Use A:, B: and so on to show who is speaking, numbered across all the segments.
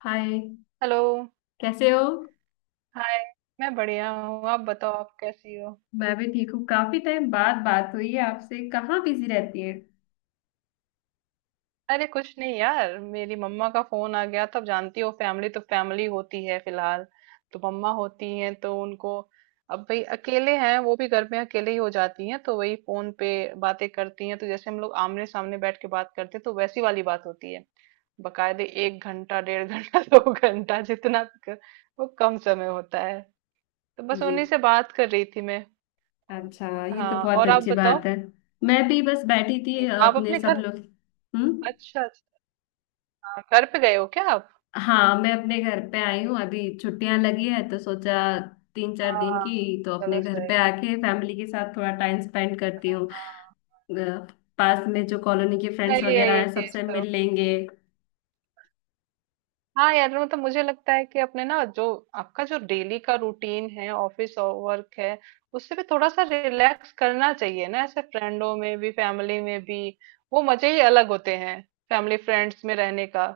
A: हाय।
B: Hello.
A: कैसे हो।
B: Hi. मैं बढ़िया हूँ, आप बताओ, आप कैसी हो?
A: मैं भी ठीक हूँ। काफी टाइम बाद बात हुई है आपसे। कहाँ बिजी रहती है।
B: अरे कुछ नहीं यार, मेरी मम्मा का फोन आ गया, तब जानती हो, फैमिली तो फैमिली होती है। फिलहाल तो मम्मा होती हैं तो उनको, अब भाई अकेले हैं, वो भी घर में अकेले ही हो जाती हैं, तो वही फोन पे बातें करती हैं। तो जैसे हम लोग आमने सामने बैठ के बात करते हैं, तो वैसी वाली बात होती है। बकायदे एक घंटा, डेढ़ घंटा, दो घंटा, जितना वो कम समय होता है। तो बस
A: ये।
B: उन्हीं से बात कर रही थी मैं।
A: अच्छा, ये तो
B: हाँ,
A: बहुत
B: और आप
A: अच्छी बात
B: बताओ?
A: है। मैं भी बस बैठी थी,
B: ये आप
A: अपने
B: अपने
A: सब
B: घर।
A: लोग। हम्म।
B: अच्छा अच्छा। हाँ, घर पे गए हो क्या आप?
A: हाँ, मैं अपने घर पे आई हूँ। अभी छुट्टियां लगी है तो सोचा 3-4 दिन
B: हाँ।
A: की। तो अपने
B: चलो
A: घर
B: सही
A: पे
B: है।
A: आके फैमिली के साथ थोड़ा टाइम स्पेंड करती हूँ।
B: हाँ।
A: अ, पास में जो कॉलोनी के फ्रेंड्स
B: सही है
A: वगैरह
B: ये
A: हैं
B: चीज
A: सबसे
B: तो।
A: मिल लेंगे।
B: हाँ यार, मतलब मुझे लगता है कि अपने ना जो आपका जो डेली का रूटीन है, ऑफिस और वर्क है, उससे भी थोड़ा सा रिलैक्स करना चाहिए ना, ऐसे फ्रेंडों में भी, फैमिली में भी। वो मजे ही अलग होते हैं, फैमिली फ्रेंड्स में रहने का।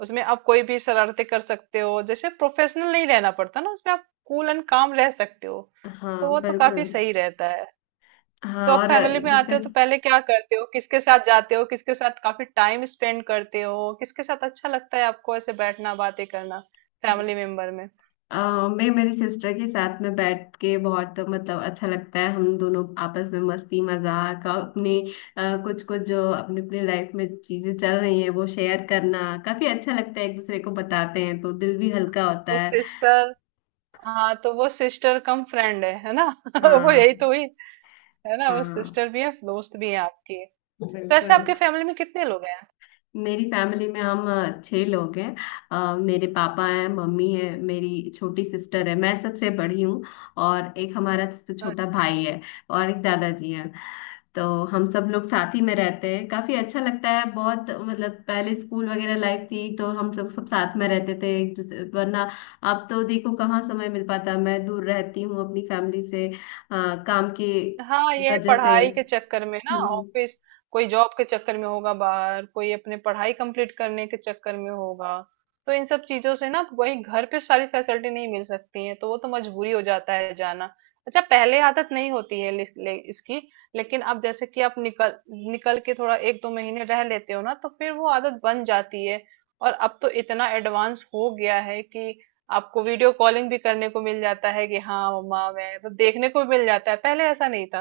B: उसमें आप कोई भी शरारते कर सकते हो, जैसे प्रोफेशनल नहीं रहना पड़ता ना उसमें, आप कूल एंड काम रह सकते हो।
A: हाँ,
B: तो वो तो काफी
A: बिल्कुल।
B: सही रहता है। तो
A: हाँ,
B: आप
A: और
B: फैमिली में आते
A: जैसे
B: हो तो पहले क्या करते हो, किसके साथ जाते हो, किसके साथ काफी टाइम स्पेंड करते हो, किसके साथ अच्छा लगता है आपको ऐसे बैठना, बातें करना, फैमिली मेंबर में?
A: मैं मेरी सिस्टर के साथ में बैठ के बहुत मतलब अच्छा लगता है। हम दोनों आपस में मस्ती मजाक और अपने कुछ कुछ जो अपने अपने लाइफ में चीजें चल रही हैं वो शेयर करना काफी अच्छा लगता है। एक दूसरे को बताते हैं तो दिल भी हल्का होता
B: वो
A: है।
B: सिस्टर। हाँ, तो वो सिस्टर कम फ्रेंड है ना? वो यही
A: हाँ।
B: तो हुई, है ना, वो
A: हाँ,
B: सिस्टर भी है, दोस्त भी है आपकी। तो ऐसे
A: बिल्कुल।
B: आपके फैमिली में कितने लोग
A: मेरी फैमिली में हम छह लोग हैं। मेरे पापा हैं, मम्मी है, मेरी छोटी सिस्टर है, मैं सबसे बड़ी हूँ। और एक हमारा सबसे
B: हैं?
A: छोटा भाई है। और एक दादाजी हैं। तो हम सब लोग साथ ही में रहते हैं, काफी अच्छा लगता है। बहुत, मतलब पहले स्कूल वगैरह लाइफ थी तो हम सब सब साथ में रहते थे एक दूसरे, वरना अब तो देखो कहाँ समय मिल पाता। मैं दूर रहती हूँ अपनी फैमिली से, काम की
B: हाँ, ये है
A: वजह से।
B: पढ़ाई के चक्कर में ना,
A: हम्म।
B: ऑफिस, कोई जॉब के चक्कर में होगा बाहर, कोई अपने पढ़ाई कंप्लीट करने के चक्कर में होगा। तो इन सब चीजों से ना, वही घर पे सारी फैसिलिटी नहीं मिल सकती है, तो वो तो मजबूरी हो जाता है जाना। अच्छा, पहले आदत नहीं होती है ले, ले, इसकी, लेकिन अब जैसे कि आप निकल निकल के थोड़ा एक दो महीने रह लेते हो ना, तो फिर वो आदत बन जाती है। और अब तो इतना एडवांस हो गया है कि आपको वीडियो कॉलिंग भी करने को मिल जाता है कि हाँ मम्मा मैं, तो देखने को मिल जाता है, पहले ऐसा नहीं था।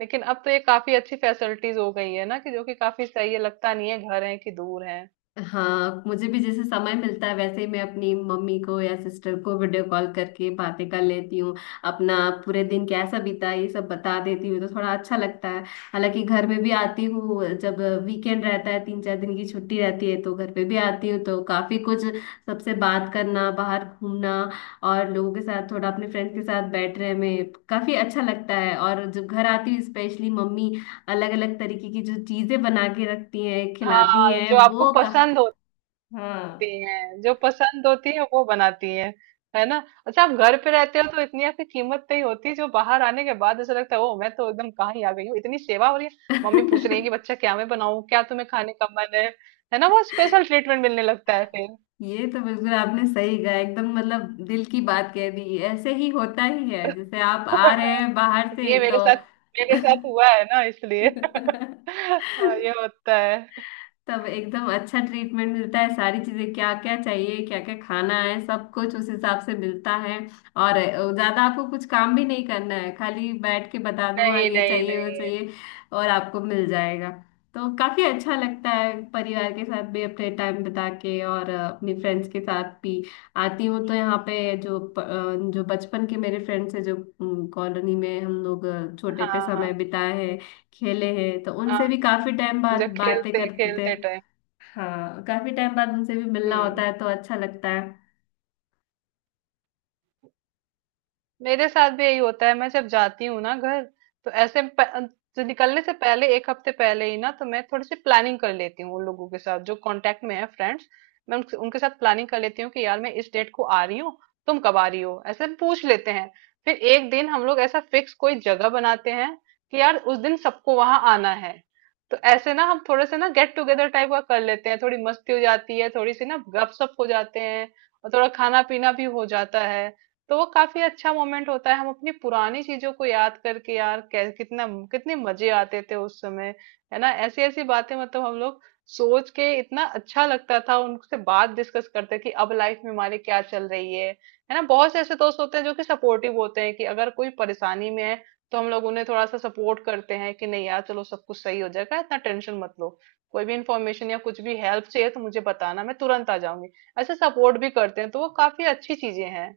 B: लेकिन अब तो ये काफी अच्छी फैसिलिटीज हो गई है ना, कि जो कि काफी सही है, लगता नहीं है घर है कि दूर है।
A: हाँ, मुझे भी जैसे समय मिलता है वैसे ही मैं अपनी मम्मी को या सिस्टर को वीडियो कॉल करके बातें कर लेती हूँ। अपना पूरे दिन कैसा बीता ये सब बता देती हूँ तो थोड़ा अच्छा लगता है। हालांकि घर में भी आती हूँ, जब वीकेंड रहता है 3-4 दिन की छुट्टी रहती है तो घर पे भी आती हूँ, तो काफी कुछ। सबसे बात करना, बाहर घूमना और लोगों के साथ, थोड़ा अपने फ्रेंड्स के साथ बैठने में काफी अच्छा लगता है। और जब घर आती हूँ, स्पेशली मम्मी अलग अलग तरीके की जो चीजें बना के रखती हैं, खिलाती
B: हाँ
A: हैं
B: जो आपको
A: वो।
B: पसंद होती
A: हाँ।
B: है, जो पसंद होती है वो बनाती है ना? अच्छा, आप घर पे रहते हो तो इतनी आपकी कीमत नहीं होती, जो बाहर आने के बाद ऐसा लगता है, ओ, मैं तो एकदम कहाँ ही आ गई हूँ, इतनी सेवा हो रही है, मम्मी पूछ रही है कि बच्चा, क्या मैं बनाऊं, क्या तुम्हें खाने का मन है ना? वो स्पेशल ट्रीटमेंट मिलने लगता है फिर।
A: ये तो बिल्कुल आपने सही कहा, एकदम मतलब दिल की बात कह दी। ऐसे ही होता ही है, जैसे आप आ रहे हैं बाहर से
B: ये
A: तो।
B: मेरे साथ हुआ है ना, इसलिए हाँ, ये होता है।
A: तब एकदम अच्छा ट्रीटमेंट मिलता है, सारी चीजें क्या क्या चाहिए, क्या क्या खाना है, सब कुछ उस हिसाब से मिलता है। और ज्यादा आपको कुछ काम भी नहीं करना है, खाली बैठ के बता दो हाँ
B: नहीं
A: ये
B: नहीं
A: चाहिए वो
B: नहीं।
A: चाहिए, और आपको मिल जाएगा। तो काफी अच्छा लगता है परिवार के साथ भी अपने टाइम बिता के, और अपनी फ्रेंड्स के साथ भी आती हूँ तो यहाँ पे जो बचपन के मेरे फ्रेंड्स हैं, जो कॉलोनी में हम लोग छोटे पे
B: हाँ हाँ
A: समय बिताए हैं, खेले हैं, तो
B: हाँ।
A: उनसे भी काफी टाइम बाद
B: जब
A: बातें
B: खेलते
A: करते थे।
B: खेलते टाइम।
A: हाँ, काफी टाइम बाद उनसे भी मिलना होता
B: हम्म।
A: है तो अच्छा लगता है।
B: मेरे साथ भी यही होता है, मैं जब जाती हूँ ना घर, तो ऐसे जो निकलने से पहले, एक हफ्ते पहले ही ना तो मैं थोड़ी सी प्लानिंग कर लेती हूँ उन लोगों के साथ जो कांटेक्ट में है फ्रेंड्स। मैं उनके साथ प्लानिंग कर लेती हूँ कि यार, मैं इस डेट को आ रही हूँ, तुम कब आ रही हो, ऐसे पूछ लेते हैं। फिर एक दिन हम लोग ऐसा फिक्स कोई जगह बनाते हैं कि यार उस दिन सबको वहां आना है। तो ऐसे ना हम थोड़े से ना गेट टुगेदर टाइप का कर लेते हैं, थोड़ी मस्ती हो जाती है, थोड़ी सी ना गपशप हो जाते हैं, और थोड़ा खाना पीना भी हो जाता है। तो वो काफी अच्छा मोमेंट होता है, हम अपनी पुरानी चीजों को याद करके, यार कितना, कितने मजे आते थे उस समय। है ना, ऐसी ऐसी बातें, मतलब हम लोग सोच के इतना अच्छा लगता था, उनसे बात डिस्कस करते कि अब लाइफ में हमारी क्या चल रही है। है ना, बहुत से ऐसे दोस्त होते हैं जो कि सपोर्टिव होते हैं, कि अगर कोई परेशानी में है तो हम लोग उन्हें थोड़ा सा सपोर्ट करते हैं कि नहीं यार, चलो सब कुछ सही हो जाएगा, इतना टेंशन मत लो, कोई भी इंफॉर्मेशन या कुछ भी हेल्प चाहिए तो मुझे बताना, मैं तुरंत आ जाऊंगी। ऐसे सपोर्ट भी करते हैं, तो वो काफी अच्छी चीजें हैं।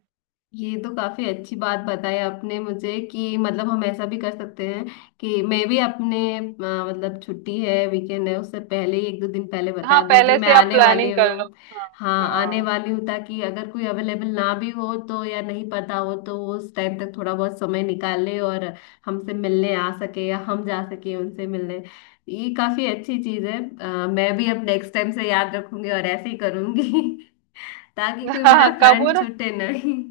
A: ये तो काफी अच्छी बात बताई आपने मुझे, कि मतलब हम ऐसा भी कर सकते हैं कि मैं भी अपने मतलब छुट्टी है, वीकेंड है, उससे पहले ही 1-2 दिन पहले बता
B: हाँ,
A: दूं कि
B: पहले
A: मैं
B: से आप
A: आने वाली
B: प्लानिंग कर लो।
A: हूँ।
B: हाँ।
A: हाँ, आने वाली हूँ, ताकि अगर कोई अवेलेबल ना भी हो तो, या नहीं पता हो तो, वो उस टाइम तक थोड़ा बहुत समय निकाले और हमसे मिलने आ सके या हम जा सके उनसे मिलने। ये काफी अच्छी चीज है, मैं भी अब नेक्स्ट टाइम से याद रखूंगी और ऐसे ही करूंगी। ताकि
B: हाँ
A: कोई
B: हाँ,
A: मेरा
B: कब वो
A: फ्रेंड
B: ना,
A: छूटे नहीं।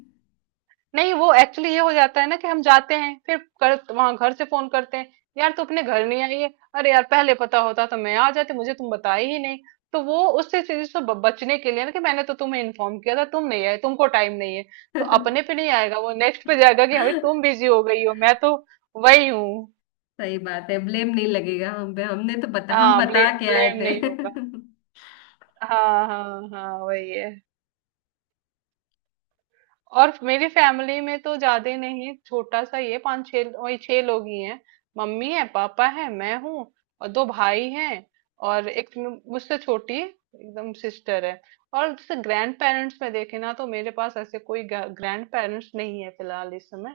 B: नहीं वो एक्चुअली ये हो जाता है ना कि हम जाते हैं, फिर कर वहां घर से फोन करते हैं, यार तू अपने घर नहीं आई है? अरे यार, पहले पता होता तो मैं आ जाती, मुझे तुम बताए ही नहीं। तो वो उससे चीज से बचने के लिए ना, कि मैंने तो तुम्हें इन्फॉर्म किया था, तुम नहीं आए, तुमको टाइम नहीं है, तो अपने पे नहीं आएगा, वो नेक्स्ट पे जाएगा कि अभी तुम बिजी हो गई हो, मैं तो वही हूँ।
A: सही बात है, ब्लेम नहीं लगेगा हम पे, हमने तो बता हम
B: हाँ, ब्ले,
A: बता के आए
B: ब्लेम
A: थे।
B: नहीं होगा। हाँ हाँ हाँ, वही है। और मेरी फैमिली में तो ज्यादा नहीं, छोटा सा ये, पांच छह, वही छह लोग ही हैं। मम्मी है, पापा है, मैं हूँ, और दो भाई हैं, और एक मुझसे छोटी एकदम सिस्टर है। और जैसे ग्रैंड पेरेंट्स में देखे ना, तो मेरे पास ऐसे कोई ग्रैंड पेरेंट्स नहीं है फिलहाल इस समय।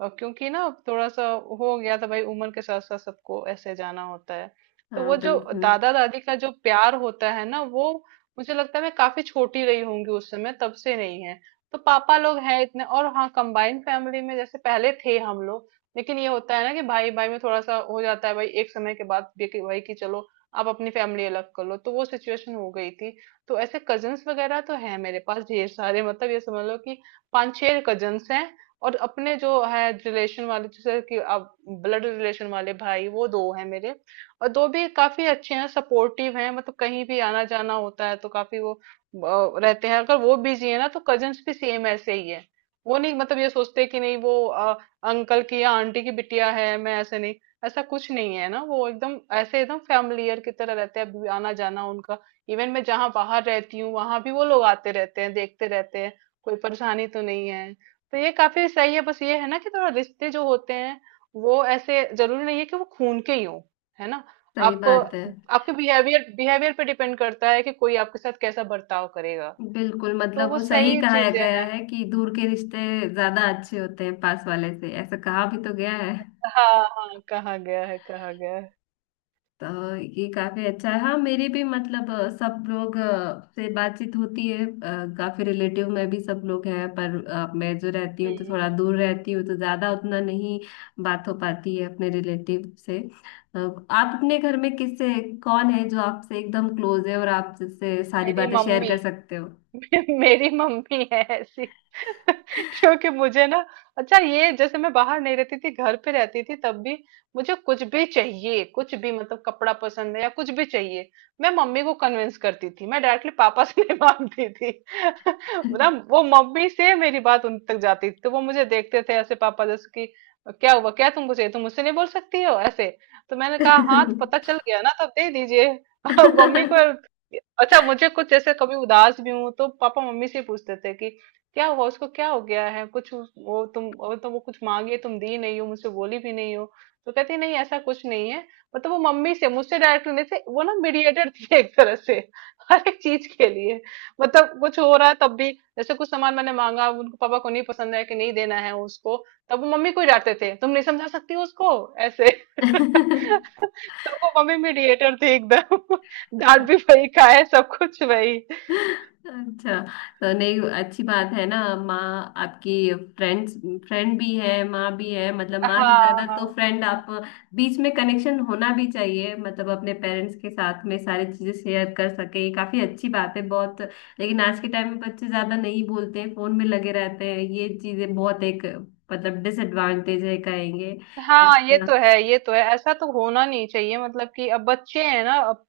B: और क्योंकि ना अब थोड़ा सा हो गया था भाई, उम्र के साथ साथ सबको ऐसे जाना होता है। तो
A: हाँ,
B: वो जो
A: बिल्कुल
B: दादा दादी का जो प्यार होता है ना, वो मुझे लगता है मैं काफी छोटी रही होंगी उस समय, तब से नहीं है। तो पापा लोग हैं इतने, और हाँ कंबाइन फैमिली में जैसे पहले थे हम लोग। लेकिन ये होता है ना कि भाई भाई में थोड़ा सा हो जाता है भाई, एक समय के बाद भी कि भाई कि चलो आप अपनी फैमिली अलग कर लो, तो वो सिचुएशन हो गई थी। तो ऐसे कजन्स वगैरह तो हैं मेरे पास ढेर सारे, मतलब ये समझ लो कि पांच छह कजन्स हैं। और अपने जो है रिलेशन वाले, जैसे कि आप ब्लड रिलेशन वाले भाई, वो दो हैं मेरे, और दो भी काफी अच्छे हैं, सपोर्टिव हैं, मतलब कहीं भी आना जाना होता है तो काफी वो रहते हैं। अगर वो बिजी है ना, तो कजन्स भी सेम ऐसे ही है। वो नहीं मतलब ये सोचते कि नहीं वो अंकल की या आंटी की बिटिया है, मैं ऐसे नहीं, ऐसा कुछ नहीं है ना, वो एकदम ऐसे एकदम फैमिलियर की तरह रहते हैं, अभी आना जाना उनका। इवन मैं जहाँ बाहर रहती हूँ वहां भी वो लोग आते रहते हैं, देखते रहते हैं कोई परेशानी तो नहीं है। तो ये काफी सही है, बस ये है ना कि थोड़ा रिश्ते जो होते हैं, वो ऐसे जरूरी नहीं है कि वो खून के ही हो, है ना?
A: सही
B: आप
A: बात है।
B: आपके बिहेवियर बिहेवियर पे डिपेंड करता है कि कोई आपके साथ कैसा बर्ताव करेगा।
A: बिल्कुल,
B: तो
A: मतलब
B: वो
A: वो सही
B: सही
A: कहा
B: चीजें
A: गया
B: हैं।
A: है कि दूर के रिश्ते ज्यादा अच्छे होते हैं पास वाले से, ऐसा कहा भी तो गया है।
B: हाँ हाँ, कहा गया है, कहा गया है।
A: तो ये काफी अच्छा है। हाँ, मेरी भी मतलब सब लोग से बातचीत होती है, काफी रिलेटिव में भी सब लोग हैं, पर मैं जो रहती हूँ तो
B: हम्म।
A: थोड़ा दूर रहती हूँ तो ज्यादा उतना नहीं बात हो पाती है अपने रिलेटिव से। आप अपने घर में किससे, कौन है जो आपसे एकदम क्लोज है और आप जिससे सारी
B: मेरी
A: बातें शेयर
B: मम्मी।
A: कर सकते हो।
B: मेरी मम्मी है ऐसी। क्योंकि मुझे ना, अच्छा ये, जैसे मैं बाहर नहीं रहती थी, घर पे रहती थी तब भी, मुझे कुछ भी चाहिए, कुछ भी मतलब कपड़ा पसंद है या कुछ भी चाहिए, मैं मम्मी को कन्विंस करती थी, मैं डायरेक्टली पापा से नहीं मांगती थी। मतलब वो मम्मी से मेरी बात उन तक जाती थी, तो वो मुझे देखते थे ऐसे पापा, जैसे कि क्या हुआ, क्या तुमको चाहिए, तुम मुझसे नहीं बोल सकती हो ऐसे? तो मैंने कहा हाँ, तो पता चल गया ना, तब दे दीजिए। अब मम्मी को। अच्छा मुझे कुछ, जैसे कभी उदास भी हूं, तो पापा मम्मी से पूछते थे कि क्या हुआ उसको, क्या हो गया है कुछ वो, तुम वो तो, वो कुछ मांगे तुम दी नहीं हो, मुझसे बोली भी नहीं हो। तो कहती नहीं, ऐसा कुछ नहीं है। मतलब वो मम्मी से, मुझसे डायरेक्ट नहीं थे, वो ना मीडिएटर थी एक तरह से। हर एक चीज के लिए, मतलब कुछ हो रहा है तब भी, जैसे कुछ सामान मैंने मांगा, उनको पापा को नहीं पसंद है कि नहीं देना है उसको, तब वो मम्मी को ही डांटते थे, तुम नहीं समझा सकती उसको, ऐसे। तो वो मम्मी मीडिएटर थी एकदम, डांट भी वही खाए, सब कुछ वही।
A: अच्छा, तो नहीं, अच्छी बात है ना। माँ आपकी, फ्रेंड्स, फ्रेंड भी है, माँ भी है, मतलब माँ से
B: हाँ
A: ज्यादा तो
B: हाँ
A: फ्रेंड आप। बीच में कनेक्शन होना भी चाहिए, मतलब अपने पेरेंट्स के साथ में सारी चीजें शेयर कर सके, ये काफी अच्छी बात है बहुत। लेकिन आज के टाइम में बच्चे ज्यादा नहीं बोलते हैं, फोन में लगे रहते हैं, ये चीजें बहुत एक मतलब डिसएडवांटेज है, कहेंगे
B: हाँ, ये
A: इसका।
B: तो है, ये तो है, ऐसा तो होना नहीं चाहिए, मतलब कि अब बच्चे हैं ना अब।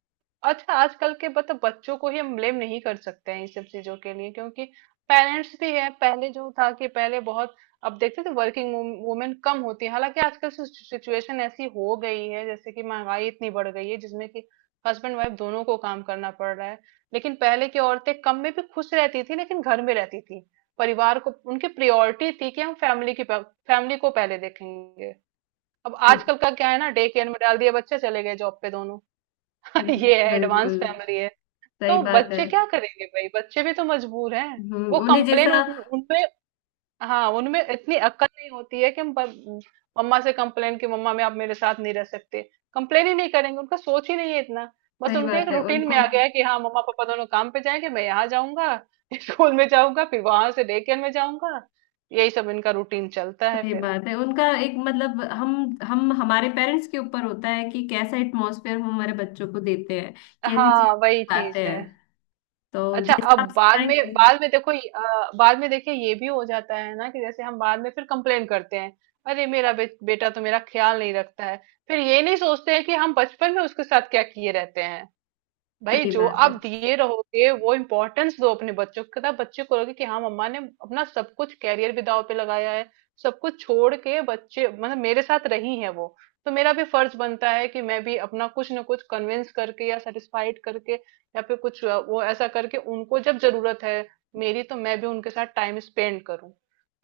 B: अच्छा, आजकल के मतलब बच्चों को ही हम ब्लेम नहीं कर सकते हैं इन सब चीजों के लिए, क्योंकि पेरेंट्स भी है। पहले जो था कि पहले बहुत, अब देखते थे वर्किंग वुमेन कम होती है, हालांकि आजकल सिचुएशन ऐसी हो गई है, जैसे कि महंगाई इतनी बढ़ गई है जिसमें कि हस्बैंड वाइफ दोनों को काम करना पड़ रहा है। लेकिन पहले की औरतें कम में भी खुश रहती थी, लेकिन घर में रहती थी, परिवार को उनकी प्रायोरिटी थी कि हम फैमिली की, फैमिली को पहले देखेंगे। अब
A: तो,
B: आजकल का क्या है ना, डे केयर में डाल दिया, बच्चे चले गए जॉब पे, दोनों। ये है, एडवांस
A: बिल्कुल
B: फैमिली है।
A: सही
B: तो
A: बात है।
B: बच्चे क्या करेंगे भाई, बच्चे भी तो मजबूर हैं, वो
A: उन्हें
B: कंप्लेन
A: जैसा।
B: उनपे, हाँ उनमें इतनी अक्ल नहीं होती है कि हम मम्मा से कंप्लेन कि मम्मा मैं, आप मेरे साथ नहीं रह सकते, कंप्लेन ही नहीं करेंगे, उनका सोच ही नहीं है इतना, बस
A: सही
B: उनके एक
A: बात है
B: रूटीन
A: उनको।
B: में आ गया है कि हाँ मम्मा पापा दोनों काम पे जाएंगे, मैं यहाँ जाऊंगा, स्कूल में जाऊंगा, फिर वहां से डे केयर में जाऊंगा, यही सब इनका रूटीन चलता है
A: सही
B: फिर।
A: बात है उनका, एक मतलब हम हमारे पेरेंट्स के ऊपर होता है कि कैसा एटमॉस्फेयर हम हमारे बच्चों को देते हैं, कैसी चीज
B: हाँ वही चीज
A: सिखाते
B: है।
A: हैं। तो
B: अच्छा, अब
A: जैसा आप
B: बाद में
A: सिखाएंगे,
B: बाद में देखो, ये- बाद में देखिए, ये भी हो जाता है ना कि जैसे हम बाद में फिर कंप्लेन करते हैं, अरे मेरा बेटा तो मेरा ख्याल नहीं रखता है। फिर ये नहीं सोचते हैं कि हम बचपन में उसके साथ क्या किए रहते हैं। भाई,
A: सही
B: जो
A: बात
B: आप
A: है,
B: दिए रहोगे, वो इम्पोर्टेंस दो अपने बच्चों को, तब बच्चे को लगे कि हाँ मम्मा ने अपना सब कुछ, कैरियर भी दांव पे लगाया है, सब कुछ छोड़ के बच्चे मतलब मेरे साथ रही हैं वो। तो मेरा भी फर्ज बनता है कि मैं भी अपना कुछ ना कुछ कन्विंस करके, या सेटिस्फाइड करके, या फिर कुछ वो ऐसा करके उनको, जब जरूरत है मेरी, तो मैं भी उनके साथ टाइम स्पेंड करूं।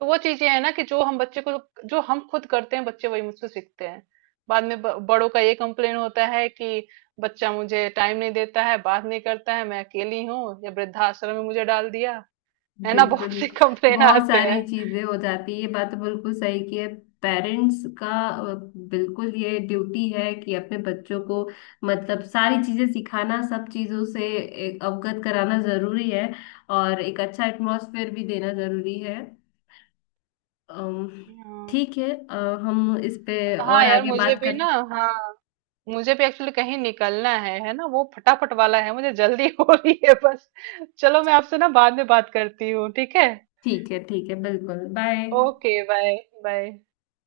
B: तो वो चीजें है ना कि जो हम बच्चे को, जो हम खुद करते हैं बच्चे वही मुझसे सीखते हैं। बाद में बड़ों का ये कंप्लेन होता है कि बच्चा मुझे टाइम नहीं देता है, बात नहीं करता है, मैं अकेली हूँ, या वृद्धाश्रम में मुझे डाल दिया, है ना? बहुत
A: बिल्कुल।
B: सी कंप्लेन
A: बहुत
B: आते
A: सारी
B: हैं।
A: चीजें हो जाती है, ये बात तो बिल्कुल सही की है। पेरेंट्स का, बिल्कुल ये ड्यूटी है कि अपने बच्चों को मतलब सारी चीजें सिखाना, सब चीजों से एक अवगत कराना जरूरी है। और एक अच्छा एटमॉस्फेयर भी देना जरूरी है। अम,
B: हाँ
A: ठीक है, हम इस पे
B: हाँ
A: और
B: यार,
A: आगे
B: मुझे
A: बात
B: भी ना,
A: करते।
B: हाँ मुझे भी एक्चुअली कहीं निकलना है ना वो फटाफट वाला है, मुझे जल्दी हो रही है बस। चलो, मैं आपसे ना बाद में बात करती हूँ, ठीक है?
A: ठीक है, ठीक है, बिल्कुल। बाय।
B: Okay bye. बाय।